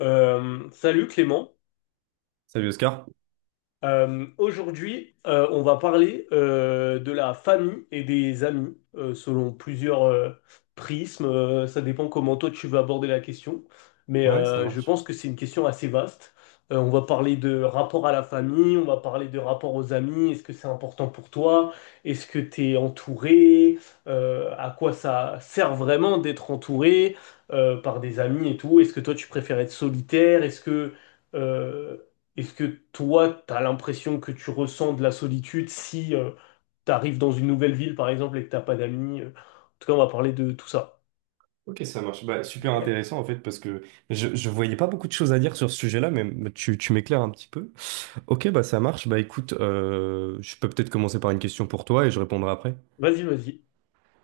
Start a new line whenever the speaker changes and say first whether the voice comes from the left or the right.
left: Salut Clément,
right: Salut Oscar.
left: aujourd'hui, on va parler de la famille et des amis selon plusieurs prismes. Ça dépend comment toi tu veux aborder la question, mais
right: Ouais, ça
left: je
right: marche.
left: pense que c'est une question assez vaste. On va parler de rapport à la famille, on va parler de rapport aux amis. Est-ce que c'est important pour toi? Est-ce que tu es entouré? À quoi ça sert vraiment d'être entouré par des amis et tout? Est-ce que toi tu préfères être solitaire? Euh, est-ce que toi, t'as l'impression que tu ressens de la solitude si t'arrives dans une nouvelle ville, par exemple, et que t'as pas d'amis? En tout cas, on va parler de tout ça.
right: Ok, ça marche. Bah, super
left: Ok.
right: intéressant en fait parce que je voyais pas beaucoup de choses à dire sur ce sujet-là, mais tu m'éclaires un petit peu. Ok, bah ça marche. Bah écoute, je peux peut-être commencer par une question pour toi et je répondrai après.
left: Vas-y, vas-y.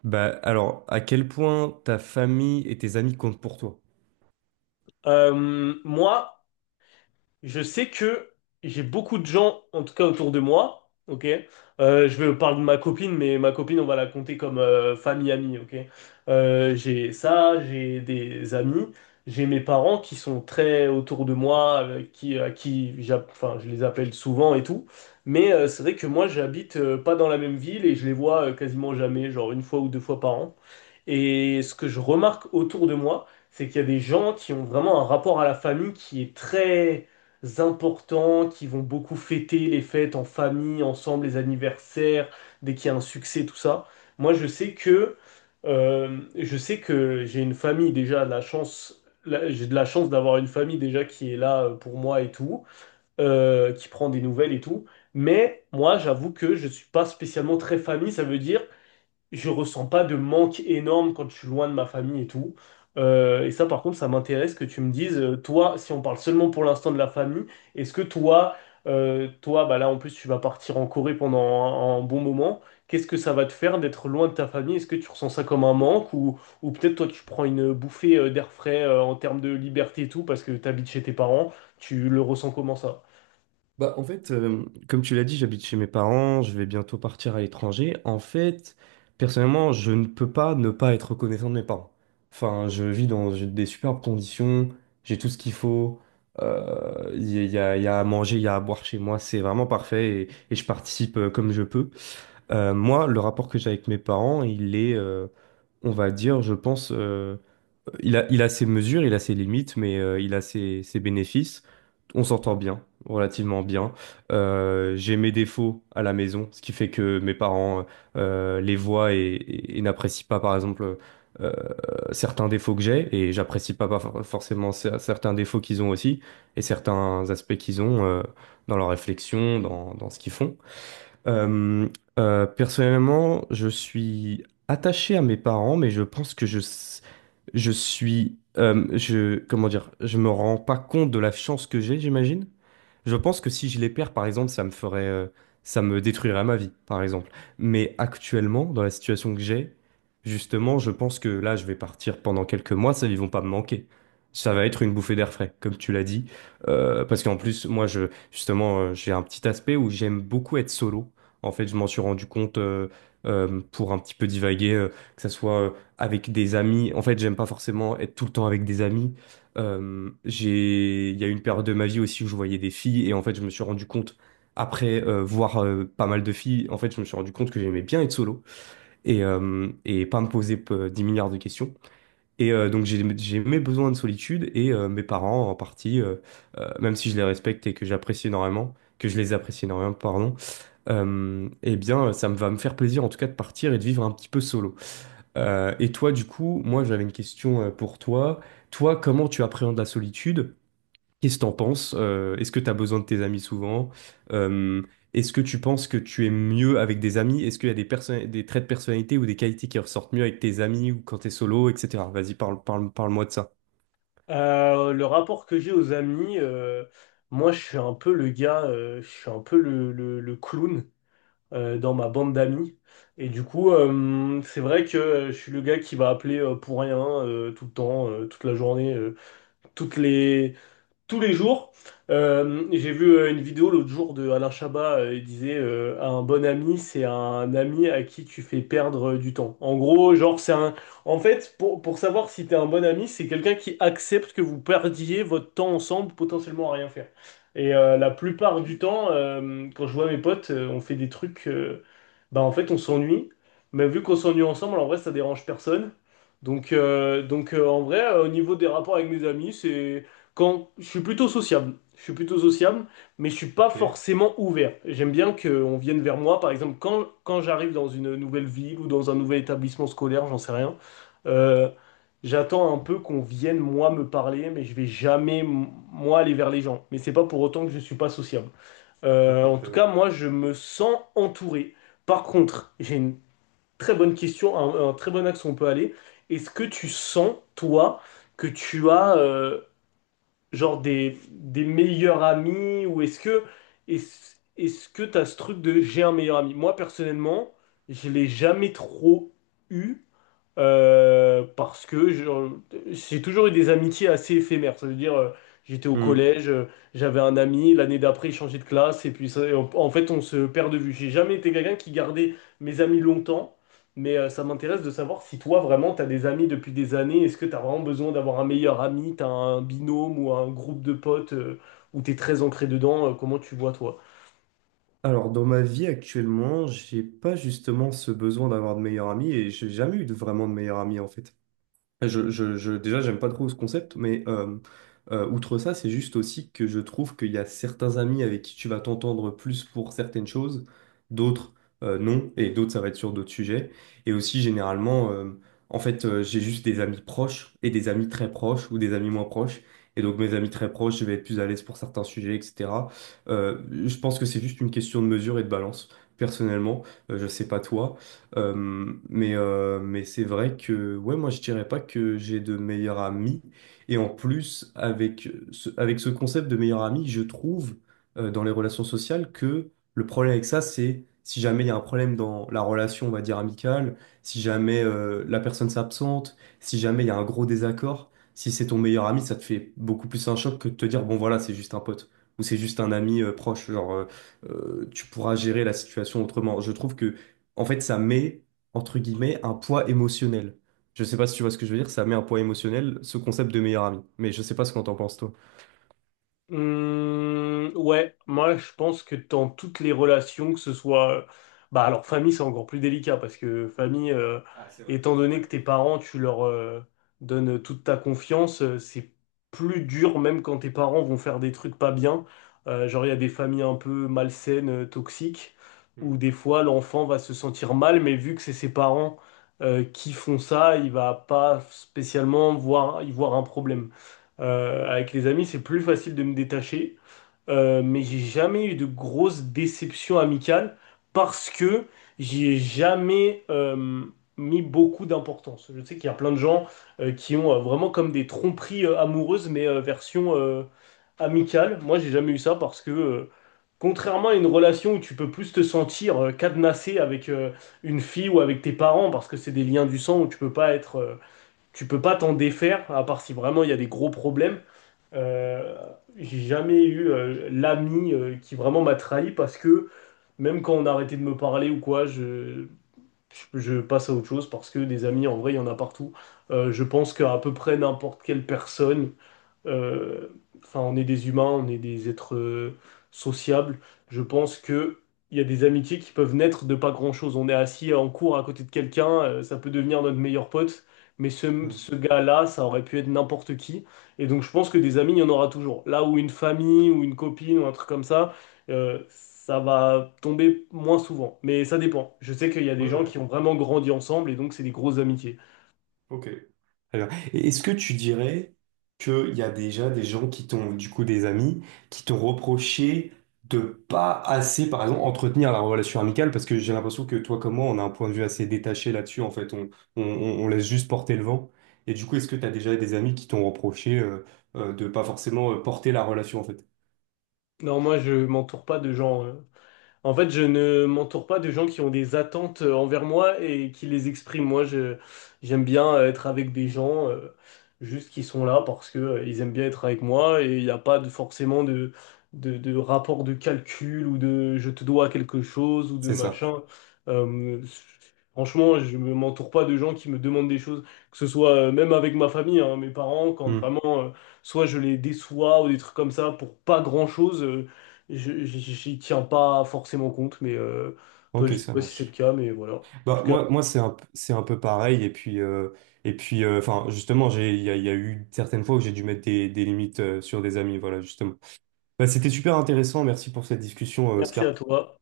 right: Bah alors, à quel point ta famille et tes amis comptent pour toi?
left: Euh, moi, Je sais que j'ai beaucoup de gens, en tout cas autour de moi, ok? Je vais parler de ma copine, mais ma copine, on va la compter comme famille, amie, ok? J'ai ça, j'ai des amis, j'ai mes parents qui sont très autour de moi, avec qui, à qui enfin, je les appelle souvent et tout. Mais c'est vrai que moi, j'habite pas dans la même ville et je les vois quasiment jamais, genre une fois ou deux fois par an. Et ce que je remarque autour de moi, c'est qu'il y a des gens qui ont vraiment un rapport à la famille qui est très importants qui vont beaucoup fêter les fêtes en famille, ensemble, les anniversaires, dès qu'il y a un succès, tout ça. Moi, je sais que j'ai une famille déjà de la chance. J'ai de la chance d'avoir une famille déjà qui est là pour moi et tout, qui prend des nouvelles et tout. Mais moi, j'avoue que je suis pas spécialement très famille. Ça veut dire je ressens pas de manque énorme quand je suis loin de ma famille et tout. Et ça, par contre, ça m'intéresse que tu me dises, toi, si on parle seulement pour l'instant de la famille, est-ce que toi, bah là, en plus, tu vas partir en Corée pendant un bon moment. Qu'est-ce que ça va te faire d'être loin de ta famille? Est-ce que tu ressens ça comme un manque ou peut-être toi, tu prends une bouffée d'air frais en termes de liberté et tout parce que tu habites chez tes parents, tu le ressens comment ça?
right: Bah, en fait, comme tu l'as dit, j'habite chez mes parents, je vais bientôt partir à l'étranger. En fait, personnellement, je ne peux pas ne pas être reconnaissant de mes parents. Enfin, je vis dans des superbes conditions, j'ai tout ce qu'il faut, il y, a, il y a- il y a à manger, il y a à boire chez moi, c'est vraiment parfait, et je participe comme je peux. Moi, le rapport que j'ai avec mes parents, il est, on va dire, je pense, il a ses mesures, il a ses limites, mais il a ses bénéfices. On s'entend bien, relativement bien. J'ai mes défauts à la maison, ce qui fait que mes parents les voient et, et n'apprécient pas, par exemple, euh, certains défauts que j'ai, et j'apprécie pas, certains défauts qu'ils ont aussi, et certains aspects qu'ils ont dans leur réflexion, dans ce qu'ils font. Euh, personnellement, je suis attaché à mes parents, mais je pense que je suis, comment dire, je me rends pas compte de la chance que j'ai, j'imagine. Je pense que si je les perds, par exemple, ça me ferait, ça me détruirait ma vie, par exemple. Mais actuellement, dans la situation que j'ai, justement, je pense que là, je vais partir pendant quelques mois, ça, ils vont pas me manquer. Ça va être une bouffée d'air frais, comme tu l'as dit. Parce qu'en plus, moi, justement, j'ai un petit aspect où j'aime beaucoup être solo. En fait, je m'en suis rendu compte pour un petit peu divaguer, que ça soit avec des amis. En fait, j'aime pas forcément être tout le temps avec des amis. Il y a eu une période de ma vie aussi où je voyais des filles et en fait, je me suis rendu compte après voir pas mal de filles. En fait, je me suis rendu compte que j'aimais bien être solo et et pas me poser 10 milliards de questions. Et donc, j'ai mes besoins de solitude et mes parents en partie, même si je les respecte et que j'apprécie énormément, que je les apprécie énormément, pardon, eh bien, ça me va me faire plaisir en tout cas de partir et de vivre un petit peu solo. Et toi, du coup, moi j'avais une question pour toi. Toi, comment tu appréhendes la solitude? Qu'est-ce que t'en penses? Est-ce que t'as besoin de tes amis souvent? Euh, Est-ce que tu penses que tu es mieux avec des amis? Est-ce qu'il y a des traits de personnalité ou des qualités qui ressortent mieux avec tes amis ou quand t'es solo, etc. Vas-y, parle-moi de ça.
left: Le rapport que j'ai aux amis, moi je suis un peu le gars, je suis un peu le clown dans ma bande d'amis. Et du coup, c'est vrai que je suis le gars qui va appeler pour rien tout le temps, toute la journée, toutes les, tous les jours. J'ai vu une vidéo l'autre jour de Alain Chabat, il disait un bon ami, c'est un ami à qui tu fais perdre du temps. En gros, genre c'est un en fait pour savoir si t'es un bon ami, c'est quelqu'un qui accepte que vous perdiez votre temps ensemble potentiellement à rien faire. Et la plupart du temps, quand je vois mes potes, on fait des trucs bah en fait on s'ennuie, mais vu qu'on s'ennuie ensemble, en vrai ça dérange personne. Donc en vrai au niveau des rapports avec mes amis, c'est quand je suis plutôt sociable, je suis plutôt sociable, mais je suis pas
right: Ok,
left: forcément ouvert. J'aime bien qu'on vienne vers moi, par exemple, quand, quand j'arrive dans une nouvelle ville ou dans un nouvel établissement scolaire, j'en sais rien. euh, J'attends un peu qu'on vienne moi me parler, mais je vais jamais moi aller vers les gens. Mais c'est pas pour autant que je suis pas sociable.
right: ok,
left: En tout
right: très
left: cas, moi, je me sens entouré. Par contre, j'ai une très bonne question, un très bon axe où on peut aller. Est-ce que tu sens, toi, que tu as genre des meilleurs amis ou est-ce que t'as ce truc de j'ai un meilleur ami? Moi personnellement, je l'ai jamais trop eu parce que j'ai toujours eu des amitiés assez éphémères. Ça veut dire, j'étais au
right: bien.
left: collège, j'avais un ami, l'année d'après, il changeait de classe, et puis en, en fait, on se perd de vue. J'ai jamais été quelqu'un qui gardait mes amis longtemps, mais ça m'intéresse de savoir si toi, vraiment, t'as des amis depuis des années. Est-ce que t'as vraiment besoin d'avoir un meilleur ami, t'as un binôme ou un groupe de potes où t'es très ancré dedans? Comment tu vois, toi?
right: Alors, dans ma vie actuellement, j'ai pas justement ce besoin d'avoir de meilleurs amis et j'ai jamais eu de, vraiment de meilleurs amis en fait. Déjà, j'aime pas trop ce concept, mais outre ça, c'est juste aussi que je trouve qu'il y a certains amis avec qui tu vas t'entendre plus pour certaines choses, d'autres non, et d'autres ça va être sur d'autres sujets. Et aussi, généralement, j'ai juste des amis proches et des amis très proches ou des amis moins proches. Et donc, mes amis très proches, je vais être plus à l'aise pour certains sujets, etc. Je pense que c'est juste une question de mesure et de balance, personnellement. Je sais pas toi. Mais c'est vrai que ouais, moi je dirais pas que j'ai de meilleurs amis. Et en plus, avec ce concept de meilleur ami, je trouve dans les relations sociales que le problème avec ça, c'est si jamais il y a un problème dans la relation, on va dire amicale, si jamais la personne s'absente, si jamais il y a un gros désaccord, si c'est ton meilleur ami, ça te fait beaucoup plus un choc que de te dire bon voilà, c'est juste un pote. Ou c'est juste un ami proche, genre tu pourras gérer la situation autrement. Je trouve que en fait, ça met, entre guillemets, un poids émotionnel. Je sais pas si tu vois ce que je veux dire, ça met un poids émotionnel, ce concept de meilleur ami. Mais je sais pas ce qu'on t'en pense, toi.
left: Ouais, moi je pense que dans toutes les relations, que ce soit... Bah alors famille c'est encore plus délicat parce que famille, étant donné que tes parents, tu leur donnes toute ta confiance, c'est plus dur même quand tes parents vont faire des trucs pas bien. Genre il y a des familles un peu malsaines, toxiques, où
right: Mm,
left: des fois l'enfant va se sentir mal, mais vu que c'est ses parents qui font ça, il va pas spécialement voir, y voir un problème. Avec les amis, c'est plus facile de me détacher. Mais j'ai jamais eu de grosses déceptions amicales parce que j'y ai jamais mis beaucoup d'importance. Je sais qu'il y a plein de gens qui ont vraiment comme des tromperies amoureuses, mais version amicale. Moi, j'ai jamais eu ça parce que contrairement à une relation où tu peux plus te sentir cadenassé avec une fille ou avec tes parents parce que c'est des liens du sang où tu peux pas être, tu peux pas t'en défaire à part si vraiment il y a des gros problèmes. Euh, j'ai jamais eu l'ami qui vraiment m'a trahi parce que même quand on a arrêté de me parler ou quoi, je passe à autre chose parce que des amis, en vrai, il y en a partout. Je pense qu'à peu près n'importe quelle personne euh, enfin, on est des humains, on est des êtres sociables. Je pense que il y a des amitiés qui peuvent naître de pas grand-chose. On est assis en cours à côté de quelqu'un, ça peut devenir notre meilleur pote, mais
right: mm.
left: ce gars-là, ça aurait pu être n'importe qui. Et donc, je pense que des amis, il y en aura toujours. Là où une famille ou une copine ou un truc comme ça, ça va tomber moins souvent. Mais ça dépend. Je sais qu'il y a des
right: Ouais,
left: gens
right: ouais.
left: qui ont vraiment grandi ensemble et donc c'est des grosses amitiés.
right: Ok. Très bien. Et est-ce que tu dirais qu'il y a déjà des gens qui t'ont, du coup, des amis, qui t'ont reproché de pas assez, par exemple, entretenir la relation amicale? Parce que j'ai l'impression que toi, comme moi, on a un point de vue assez détaché là-dessus. En fait, on laisse juste porter le vent. Et du coup, est-ce que tu as déjà des amis qui t'ont reproché de pas forcément porter la relation, en fait?
left: Non, moi, je m'entoure pas de gens. En fait, je ne m'entoure pas de gens qui ont des attentes envers moi et qui les expriment. J'aime bien être avec des gens juste qui sont là parce que ils aiment bien être avec moi et il n'y a pas forcément de rapport de calcul ou de je te dois quelque chose ou de
right: C'est ça.
left: machin. Euh, Franchement, je ne m'entoure pas de gens qui me demandent des choses, que ce soit même avec ma famille, hein, mes parents, quand
right: Hmm.
left: vraiment, soit je les déçois ou des trucs comme ça pour pas grand-chose. J'y tiens pas forcément compte, mais toi, je
right: Ok,
left: sais
right: ça
left: pas si c'est le
right: marche.
left: cas, mais voilà. En tout
right: Bah,
left: cas,
right: moi c'est c'est un peu pareil. Et puis, enfin, justement, j'ai, il y a eu certaines fois où j'ai dû mettre des limites sur des amis. Voilà, justement. Bah, c'était super intéressant. Merci pour cette discussion,
left: merci à
right: Oscar.
left: toi.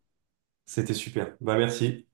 right: C'était super. Bah, merci.